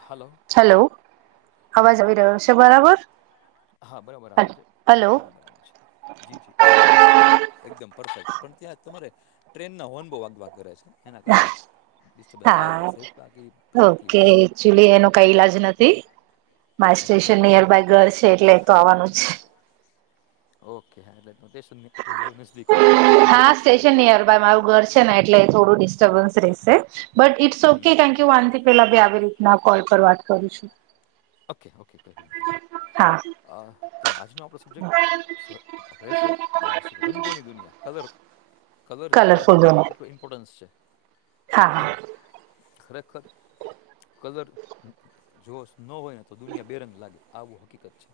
Hello hello અવાજ હા આવી રહ્યો છે બરાબર હા બરાબર આવે છે હલો બરાબર આવે છે જી જી અવાજ આવે છે હો એકદમ પરફેક્ટ પણ ત્યાં તમારે ટ્રેનના હોર્ન બહુ વાગ વાગ કરે છે. એના કારણે ડિસ્ટર્બન્સ આવે હા છે સહેજ બાકી સબ ઓકે. ક્લિયર એક્ચુલી એનો કાઈ ઇલાજ નથી. માર હા સ્ટેશન નિયરબાય ઘર છે એટલે એતો આવવાનું જ છે. ઓકે. હા એટલે ટેશનની ઓલું હોય નજદીક હોય એટલે બહુ સીધી હા વાત છે. સ્ટેશન નિયર મારું ઘર છેને એટલે થોડું ડિસ્ટર્બન્સ રહેશે બટ ઇટ્સ ઓકે હમ કાણ કે હું આનથી પેલા બી આવી રીતના કોલ પર વાત કરું છું ઓકે. ઓકે. કોઈ વાંધો નહીં. હા તો આજનો આપણો સબ્જેક્ટ આપણે રેશે આ રંગોની દુનિયા કલરફુ કલર આપણા કલરફુલ દોનો જીવનમાં કેટલોું ઇમ્પોર્ટન્સ છે. હા હા એનું ખરેખર કલર જોશ નો હોય ને તો દુનિયા બેરંગ લાગે આવું હકીકત છે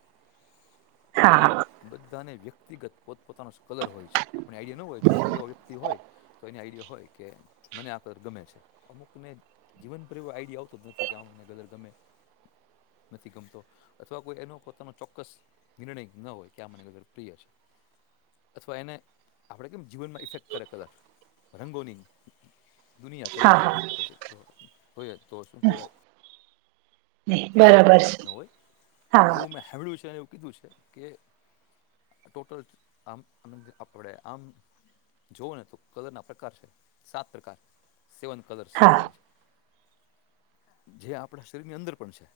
અને હા હા બધાને વ્યક્તિગત પોતપોતાનો સ્કલર હોય છે આપણને આઈડિયા ન હોય જો કોઈ એવા વ્યક્તિ હોય તો એની આઈડિયા હોય કે મને આ કર ગમે છે. અમુકને જીવન પર એવો આઈડિયા આવતો જ નથી કે આ મને કલર ગમે નથી ગમતો અથવા કોઈ એનો પોતાનો ચોક્કસ નિર્ણય જ ન હોય કે આ મને કલર પ્રિય છે. અથવા એને આપણે કેમ જીવનમાં ઇફેક્ટ કરે કલર રંગોની દુનિયા હા તરીકે આપણે હા [unintelligible] આપણે હોઈએ તો શું કહેવાય ઇફેક્ટ બરાબર કરે એ છે રીતનો હોય હા એવું મેં સાભળ્યું છે અને એવું કીધું છે કે ટોટલ આમ અ આપણે આમ જોઓને તો કલર ના પ્રકાર છે. સાત પ્રકાર. સેવન કલર્સ હા કહેવાય છે. જે આપડા ની અંદર પણ છે.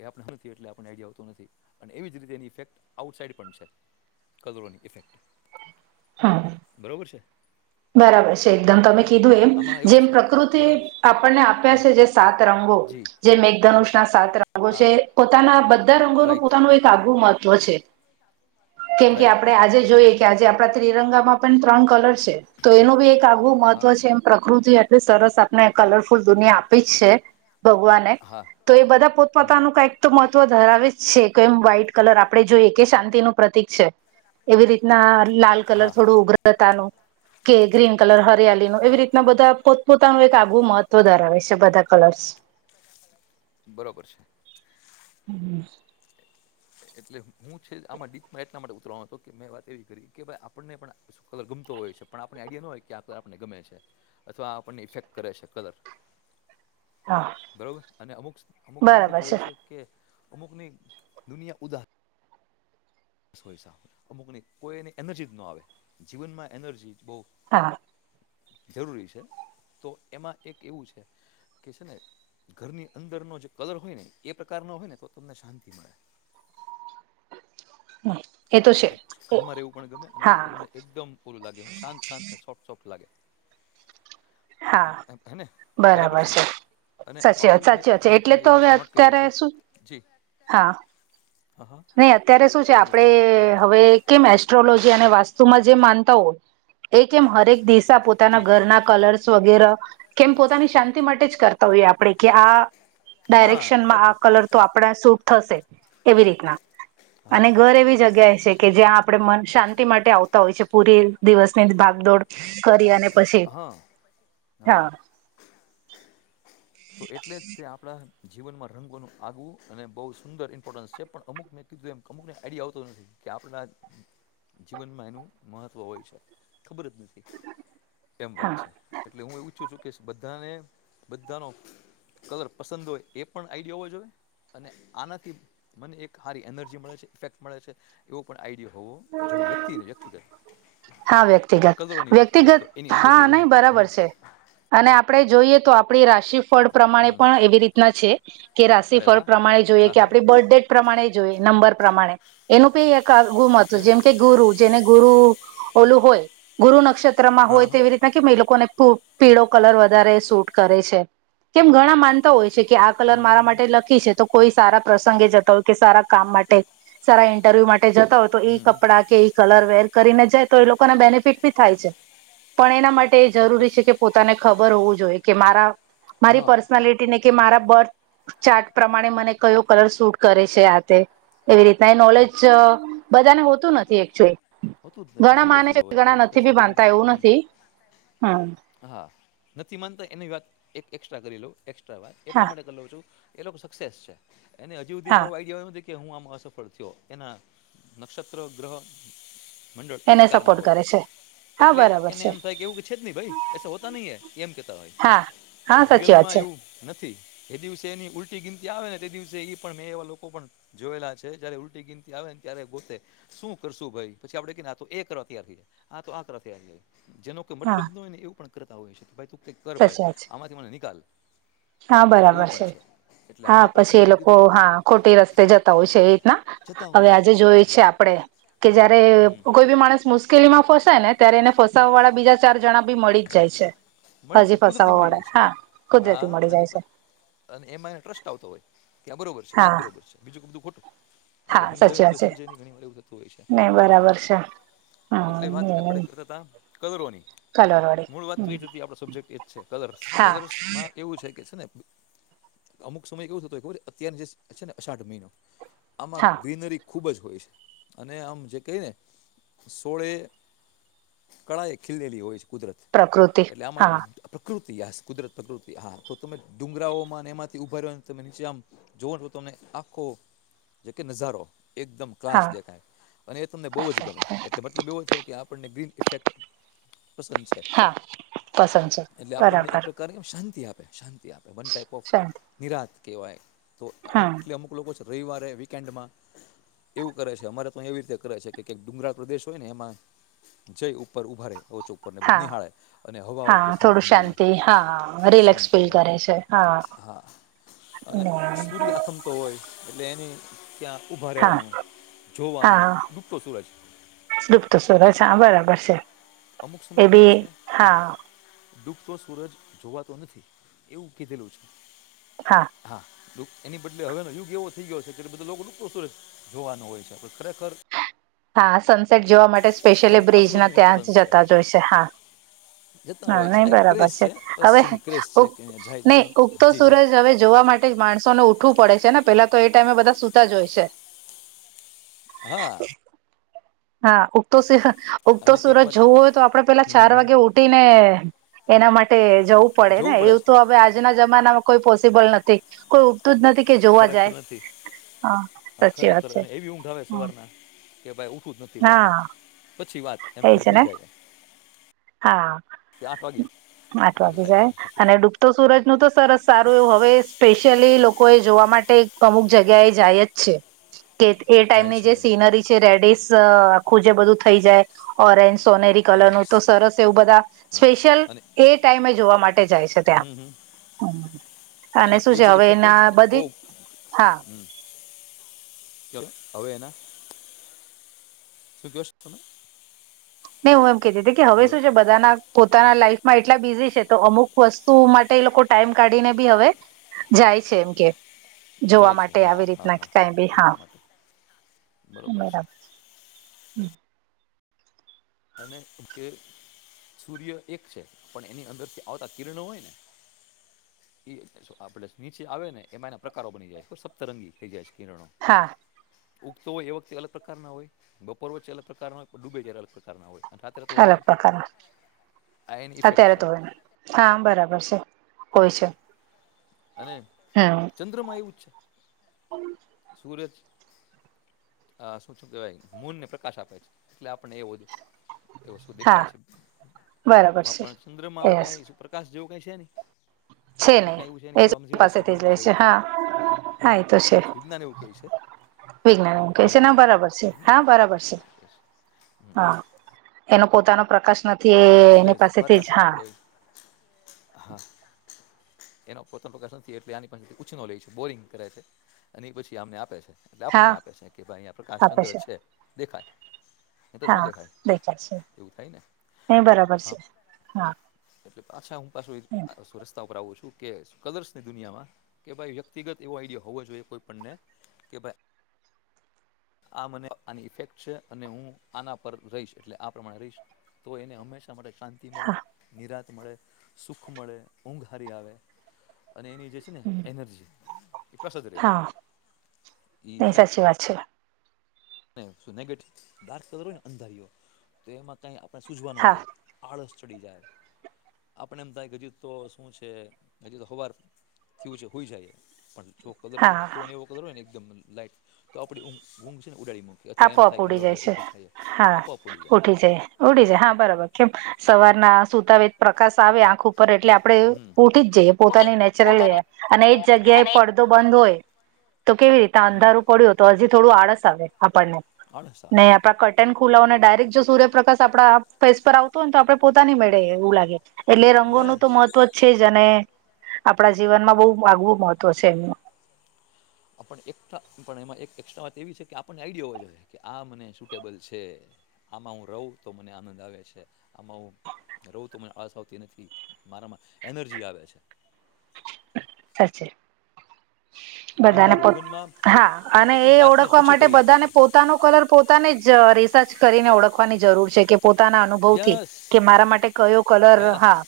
એ આપણે નથી એટલે આપણ આઈડિયા આવતું નથી અને એવી જ રીતે એની ઇફેક્ટ આઉટસાઇડ પણ છે. કલરોની ઇફેક્ટ હા બરોબર છે? બરાબર છે. એકદમ તમે બરોબર કીધું તો એમ. આમાં એવું જેમ છે પ્રકૃતિ બરાબર છે આપણને આપ્યા હા છે જે સાત રંગો. જી જે મેઘધનુષના સાત રંગો હા છે પોતાના બધા રંગોનું રાઈટ પોતાનું એક આગવુ મહત્વ છે કેમ કે રાઈટ આપણે આજે જોઈએ કે આજે આપણા ત્રિરંગામાં પણ ત્રણ કલર છે તો એનું બી એક આગવું મહત્વ હા છે. પ્રકૃતિએ આટલી સરસ આપને કલરફુલ દુનિયા આપી છે. ભગવાને હા તો એ બધા હમ પોતપોતાનું કાઈક તો મહત્વ ધરાવે જ છે કે એમ વ્હાઈટ કલર આપણે જોઈએ કે શાંતિનું પ્રતિક છે. એવી રીતના લાલ કલર હા થોડું ઉગ્રતાનું કે ગ્રીન કલર હરિયાલીનો એવી હા રીતના બધા પો પોતાનું એક આગવું મહત્વ ધરાવે છે બધા કલર્સ. બરોબર છે. હમ્મ એટલે હું છે આમાં ડીપમાં એટલા માટે ઉતરવાનો હતો કે મેં વાત એવી કરી કે ભાઈ આપણને પણ કલર ગમતો હોય છે પણ આપણને આઈડિયા ન હોય કે આ કલર આપણને ગમે છે અથવા આપણને ઇફેક્ટ કરે છે, કલર હા બરોબર અને અમુક અમુકમાં એવું થતું હોય છે કે અમુકની દુનિયા ઉદા સ હોય સાવ. અમુકને કોઈ એને એનર્જજ નો આવે. જીવનમાં એનર્જી જ બહુ હા જરૂરી છે, તો એમાં એક એવું છે. કે છેને ઘરની અંદરનો જે કલર હોયને, એ પ્રકારનો હોયને તો તમને શાંતિ મળે હા એ તો છે ઘરમાં રહેવું પણ ગમે અને તમને એકદમ ઓલુ લાગે હું શાંત શાંત ને સોફ્ટ સોફ્ટ લાગે. હા હને? બરાબર છેને. અને સાચી વાત આવું મે સાચી વાત છે મેં એટલે પણ તો એવું હવે સ્નોટ કર્યું અત્યારે છે શું જી હા હા નહીં અત્યારે શું છે, કયો આપડે કયો અત્યારે હવે કેમ એસ્ટ્રોલોજી અને વાસ્તુમાં જે માનતા હોય એ કેમ હરેક દિવસ પોતાના જી ઘરના કલર્સ વગેરે કેમ પોતાની શાંતિ માટે જ કરતા તોએ આપણેે કેઆ હા ડાયરેક્શનમાં સાચું આ કલર તો આપણા શૂટ થશે એવી રીતના અને હા ઘર એવી શૂટ જગ્યા છે, થશે કે જ્યાં આપ આપ મન શાંતિ માટે આવતા હોય છે, પૂરી દિવસની ભાગદોડ કરી અને પછી હ, હા તો એટલે જતે આપણા જીવનમાં રંગોનું આઆવવું અને બહુ સુંદર ઇમ્પોર્ટન્સ છે, પણ અમુક મેં કીધું એમ અમુકને આઈડિયા આવતો નથી. કે આપણા જીવનમાં એનું મહત્ત્વ હોય છે, ખબર જ નથી. કેમ વાત હા છે, એટલે હુંએ ઈચ્છું છું, કે બધાને બધાનો કલર પસંદ હોય એ પણ આઈડિયા હોવા જોઈએ અને આનાથી મને એક સારી એનર્જી મળે છે, ઇફેક્ટ મળે છે. એવો પણ આઈડિયો હોવો જોઈ વ્યક્તિને વ્યક્તિગત. હા વ્યક્તિગત કદરોની વાત કરીએ વ્યક્તિગત તો એની અંદર હા જોઈ નહી રહેતો બરાબર હુ છે અને આપડે જોઈએતો, આપ આપણી રાશિફળ પ્રમાણે હમ પણ એવી રીતના છે, કે અરે રાશિફળ વાહ પ્રમાણે જોઈએ હા કે હા આપણી બર્થડે. પ્રમાણે જોઈએ નંબર પ્રમાણે એનું પી એક. ઓકે હા જેમકે, ગુરુ જેને ગુરુ ઓલું હોય ગુરુ નક્ષત્રમાં હોય હા તેવી રીતે કેમએ લોકોને પીળો કલર વધારે સૂટ કરે છે, કેમ ઘણા માનતા હોય છે, કે આપ કલર હમ મારા હમ હમ માટે લખે છે, તો કોઈ સારા પ્રસંગે જતા હોકે સારા કામ માટે સારા ઇન્ટરવ્યુ માટે જતા હોય તોએ હમ હમ કલર વેર કરીને જાય તોએ લોકોના બેનિફિટ ભી થાય છે, પણ એના માટ જરૂરી ચોક્કસ છે, કે પોતાને ખબર હોવું જોઈએ કે મારા મારી હા પર્સનાલિટી કે મારા બર્થ ચાર્ટ પ્રમાણે મને કયો કલર શૂટ કરે છે, આતે એવી રીતના એ નોલેજ રાઈટ બધાને હોતું નથી, એકચુલી હોતું જ નથી ઘણા ઝીરો માને છે, ઝીરો હોય ઘણા ને નથી પછી ભી બધાને માનતા એવું હમ નથી, હુ હા નથી માનતા એની વાત એક એક્સ્ટ્રા કરી લઉં એકક્સ્ટ્રા વાત એટલા હા માટે કરી લઉં છુ. એ લોકો સક્સેસ છે, એને હજી સુધી હા મારે વાઈ જવાએ નથી. કેહું આમાં અસફળ થયો એના નક્ષત્ર ગ્રહ મંડળ એ એને પ્રકારના સપોર્ટ હોય કરે છે હા એટલે બરાબર એને છે એમ થાય કે એવું કે છે, જ નહીં ભાઈ એ હોતા નહિ, એમ કેમ કેતા હોય હા પણ હા સાચી વાત મટિરિયલમાં છે એવું નથી. એ દિવસે એની ઉલટી ગિનતી આવે નેએ દિવસે પણ મેં એવા લોકો પણ જોયેલા છે, જયારે ઉલટી ગીનતી આવે ને ત્યારે ગોતે. શું કરશુંભાઈ પછી આપણેે આ કરવા તૈયાર થાય આ આ કરવારએ જેનો ઈ હા મતલબન હોયને એવું પણ કરતા હોય છે, કે ભાઈ તું કઈ કર ભાઈ સાચી વાત આમાંથી મને નિકાલ હા એવું બરાબર પણ છે, એટલે હા આમાં પણ તમે પછી એ જે લોકો કીધું પ્રમાણે હા ખોટી રસ્તે જતા હોય છે, એ રીતના જતા હવે હોય છે આજે યાર હા જોઈછે, આપડે કે જયારે હમ કોઈ ભી માણસ મુશ્કેલ કેલીમાં ફસાયને ત્યારે એને ફસ ફસાવાવાળા બીજા ચાર જણાભી મળી જ જાય છે, મળી જ હજી કુદરતી મળી જાય ફસાવાવાળા છે હા ખુદ હા અને અને એમાં એને ટ્રસ્ટ આવતો હોય કેઆ બરોબર છે, આજ હા બરોબર છે, બીજું બધું ખોટું. આપડે હા સમજાવી સાચી નેતો વાત એ છે સમજાવને ઘણીવાર એવું થતું હોય છે, નહી બરાબર છે એટલે વાત આપડે કરતા હતા કયુરોની, કલરો મૂળ વાતતો એતી આપડો સબ્જેક્ટ એજ છે, કલર્સ હા કલર્સમાં એવું છે, કેછેને અમુક સમય કેવું થતો ખર્ચ અત્યાર જે છે, ને અષાઢ મહિનો આમાં હા ગ્રીનરી ખૂબ જ હોય છે, અને આમ જે કહીને સોળે. કળાએ ખીલેલી હોય છે, કુદરત પ્રકૃતિ એટલે આમાં. હા પ્રકૃતિ આ કુદરત પ્રકૃતિ હાતો તમે ડુંગરાઓમાં અને એમાંથી ઉભારીયો અને તમે નીચે આમ, જોવાને આખો જેકે નજારો એકદમ. ક્લાસ હા દેખાય અને એ તમને બહુ જ ગમે એટલે મતલબ એવો થયો કે આપણને ગ્રીન ઇફેક્ટ પસંદ છે. હા પસંદ છે. એટલે આપણને એક બરાબર પ્રકારની એમ શાંતિ આપે, શાંતિ આપે. વન ટાઈપ ઓફ શાંતિ નિરાંત કહેવાય. તો હમ એટલે અમુક લોકો છે રવિવારે વીકેન્ડમાં એવું કરે છે અમારે તો એવી રીતે કરે છે કેક ડુંગરા પ્રદેશ હોય ને એમાં જઈ ઉપર ઊભા રેય, ટોચ ઉપર ને બધું હા નિહાળે. અને હવા હા આવતી થોડું ઠંડી-ઠંડી, શાંતિ હા રિલેક્સ શાંતિ ફીલ મળે, કરે છે હા. અને સૂર્ય આથમતો હોય એટલે એની ત્યાં ઊભા હા રહેવાનું, જોવાનું, ડૂબતો સૂરજ. ડૂબતો એક સુરજ, હા બરાબર છે. અમુક સમય એ કેવું બી છે કે હા ડૂબતો સૂરજ જોવાતો નથી એવું કીધેલું છે. હા. એની બદલે હવેનો યુગ એવો થઈ ગયો છે. ત્યારે બધા લોકો ડૂબતો સુરજ જોવાનો હોય છે પણ ખરેખર હા. સનસેટ જોવા માટે સ્પેશિયલી ઉગતા બ્રિજના સૂરજનું ત્યાં ઇમ્પોર્ટન્સ જ જતા હોય છે. હા. જતા હા, હોય છે આ નહીં એક બરાબર ક્રેઝ છે. હવે પશ્ચિમી ક્રેઝ છે ઉગ કે અહીંયા જાય છે નહીં પણ ઉગતો જી જી સૂરજ હવે જોવા માટ તે જ માણસો ને ઉઠવું પડે છે, ને પેલા તો એ ટાઈમે બધા સુતા જ હોય છે. હા. હા. ઉગતો [unintelligible] ઉગતો અને એક સુરજ વાત જોવો હોય તો આપડે પેલા ચાર વાગે ઉઠી ને એના માટે જવું પડે ને. જોવું એવું છે તો હવે આજ આજના જમાનામાં કોઈ પોસિબલ નથી. કોઈ ઉઠતું જ નથી. કે જોવા ખરેખર જાય નથી. હા સાચી વાત ખરેખર, છે અને એવી ઊંઘ આવે સવારના. કે ભાઈ ઉઠુંવુ જ નથી ભાઈ હા પછી વાત એમ એ કરી છે સૂઈ ને જાય. હા. કે આઠ વાગે આઠ એવું વાગી થાય જાય. છે સાચું અને છે ડૂબ ઉગતો સુરજનું તો સરસ સારું એવું હવે સ્પેશ્યલી લોકો એ જોવા માટે અમુક જગ્યા એ જાય જ છે. [unintelligible] કે એ જાય ટાઈમે છે જે સીનરી છે રેડીસ આખું જે બધું થઈ જાય. ઓરેન્જ, સોનેરી કલર નો યસ સરસ એવું બધા હા સ્પેશિયલ અને એ ટાઈમે જોવા માટે જાય છે હમ હમ ત્યાં. અને શું એ છે જે હવે એના બધી હા હમ્મ હવે એના શું ક્યો છો તમે? નહીં હું એમ કેતી તી કે હવે હલો શું છે બધાના પોતાના લાઈફમાં એટલા બિઝી છે, તો અમુક વસ્તુઓ માટે એ લોકો ટાઈમ કાઢીને બી હવે જાય છે એમ કે જોવા જાય છે માટે હા આવી હા રીતના હા કાંઈ બી જોવા હા. માટે બરોબર છે [unintelligible] અનેને કે સૂર્ય એક છે, પણ એની અંદરથી આવતા કિરણો ઓય ને એ જ જો આપડસ નીચે આવે ને, એમાં એના પ્રકારો બની જાય, સપ્તરંગી થેઈ જાય છે કિરણો. હા, ઉગતો હોય એ વખતે અલગ પ્રકારના હોય, બપોર વચ્ચે અલગ પ્રકારના ડૂબે ત્યારે અલગ પ્રકારના હોય. અને રાત્રે તો હોય અલગ નહીં પ્રકારના, આ એની ઇફેક્ટ અત્યારે છે તો હોય. કામ બરાબર સે, હોઈ છે. અને હમ ચંદ્રમાં એવું જ. [inaudible] સૂરજ આ શું છું કેવાય? મૂન્નને પ્રકાશ આપે છે, એટલે આપડે એવું હજુ. એ વસ્તુ હા દેખાય છે બરાબર આપ છે પણ ચંદ્રમાં આવું ક એસ આકાશ જેવું કઈ છે નને છે એમાં કઈ એવું છે નહી એ તો અમઝીરો છે પાસેથી જ બલ્બ લે જેવું છે. હા એ તો વિજ્ઞાન એવું કય છે. વિજ્ઞાન કે બરોબર છેને ને બરાબર છે હા વિજ્ઞાન બરાબર છે હા. એનો પોતાનો પ્રકાશ નથી એ એટલે એની પાસેથી જ પાછળ હા. આપણે હા એનો પોતાનો પ્રકાશ નથી એટલે આની પાસેથી ઉછીનો લે છે બોરિંગ કરે છે અને એ પછી અમને આપે છે. એટલે આપણને હા આપે છે કે ભાઈ અયા પ્રકાશ ચંદ્ર છે દેખાય. એ તો શું હા દેખાય એવું થાય ને. ને બરફ હા એટલે પાછા હું પાછું આવ. રસ્તા ઉપર આવું છું કે કલર્સની દુનિયામાં કે ભાઈ વ્યક્તિગત એવો આઈડિયા હોવો જોઈએ કોઈ પણને કે ભાઈ આ મને આની ઇફેક્ટ છે અને હું આના પર રહીશ એટલે આ પ્રમાણે રહીશ તો એને હંમેશા એ માટે શાંતિ મળે હા નિરાત મળે સુખ મળે ઊંઘ હારી આવે અને એની જે છે ને એનર્જી એ પ્રસાદ રે એ છે. ચી વાત છે નેગેટિવ ડાર્ક કલર હોય ને અંધારીયો તો એમાં કઈ આપણે સૂઝવા ન હા દે. આળસ ચડી જાય આપણે એમ થાય કે હજી તો શું છે હજી તો હવાર થયું છે હુઈ જાએ પણ જો કલર હા ઊગતો એવો કલર હોય ને એકદમ લાઈટ તો આપ ઊઘઊંઘ છે ને ઉડાડી. અથવા એમ આપોઆપ થાય કે ઉડી હાલો હવે જાય છે ઉઠી જઈએ હા આપોઆપ ઉડી ઉઠી જાય. ઉડી જાય હા બરાબર કેમ સવારના સુતાવે પ્રકાશ આવે આંખ ઉપર એટલે આ પડે હમ ઉઠી જ જઈએ પોતાની નેચરલ પોતાને અને એ જ જગ્યાએ પડદો બંધ હોય તો કેવી રીતે હમ અંધારું પડ્યું તો હજી થોડું આળસ આવે આપણને આળસ આવે નહી આપડા ખુલાને ડાયરેક્ટ જો સૂર્યપ્રકાશ આપડા ફેસ પર આવતો હોયને તો આપડે પોતાની મેળે એવું લાગે. એટલે રંગોનું યસ તો મહત્વ જ છે જ અને આપણા જીવનમાં બહુ આગવું મહત્વ છે એમનું. આ પણ એકસ્ટ્રા પણ એમાં એક એસ્ટ્રા વાત એવી છે કે આપણને આઈડિયા હોવા જોઈએ કે આ મને સૂટેબલ છે. આમાં હું રહું તો મને આનંદ આવે છે. આમાં હું રહવું તો મને આળસ આવતી એ નથી મારામાં એનર્જી આવે છે. સાચે બધાને અંધારું પો ઊંઘમાં હા અને આપણે કેમ એ ડાર્કનેસ ઓળખવા ઓછી માટે કરી આપે બધાને છે પો તાનો કલર પોતાને જ રિસર્ચ કરીને ઓળખવાની જરૂર છે કે પોતાના અનુભવથી યસ કે મારા માટે કયો કલર યસ હા.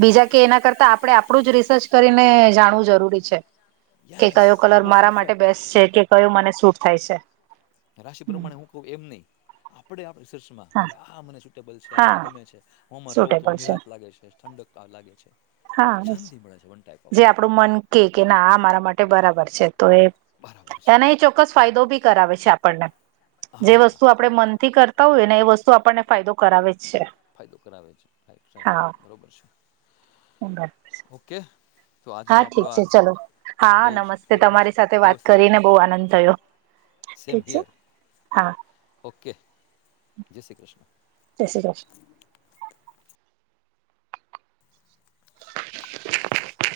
બીજા કે એના કરતા આપડે આપડુ જ રિસર્ચ કરીને જાણવું જરૂરી છે કે યસ કયો હા કલર બહુ મારા માટે પરફેક્ટ બેસ્ટ છે કે કયો મને શૂટ થાય છે. રાશિ પ્રમાણે હું કહું એમ નહીં આપડે આપ સર્ચમાં કે હા ભ આ મને હા ને ગમે છે હું રવું તો સુટેબલ છે નિરાશ લાગે છે ઠંડક લાગે છે. હા. [unintelligible] ટાઈ ઓફ આપડું મન કે ના આ મારા માટે બરાબર છે તો બરાબર છે એને ચોક્કસ ફાયદો બી કરાવે છે આપણને. જે હા વસ્તુ આપડે મનથી કરતા હોઈએ ને એ વસ્તુ આપણને ફાયદો કરાવે જ છે. ફાયદો કરાવ રાઈટ રાઈટ હા બરોબર છે. [unintelligible] ઓકે. તો આજનો હા આપણો ઠીક છે આ ચલો હા બહુ નમસ્તે બરોબર તમારી સાથે છે વાત વ્યવસ્થિત છે કરીને બહુ આનંદ થયો. સેમ ઠીક છે હિયર હા. ઓકે જય શ્રી કૃષ્ણ. જય શ્રી કૃષ્ણ. [inaudible]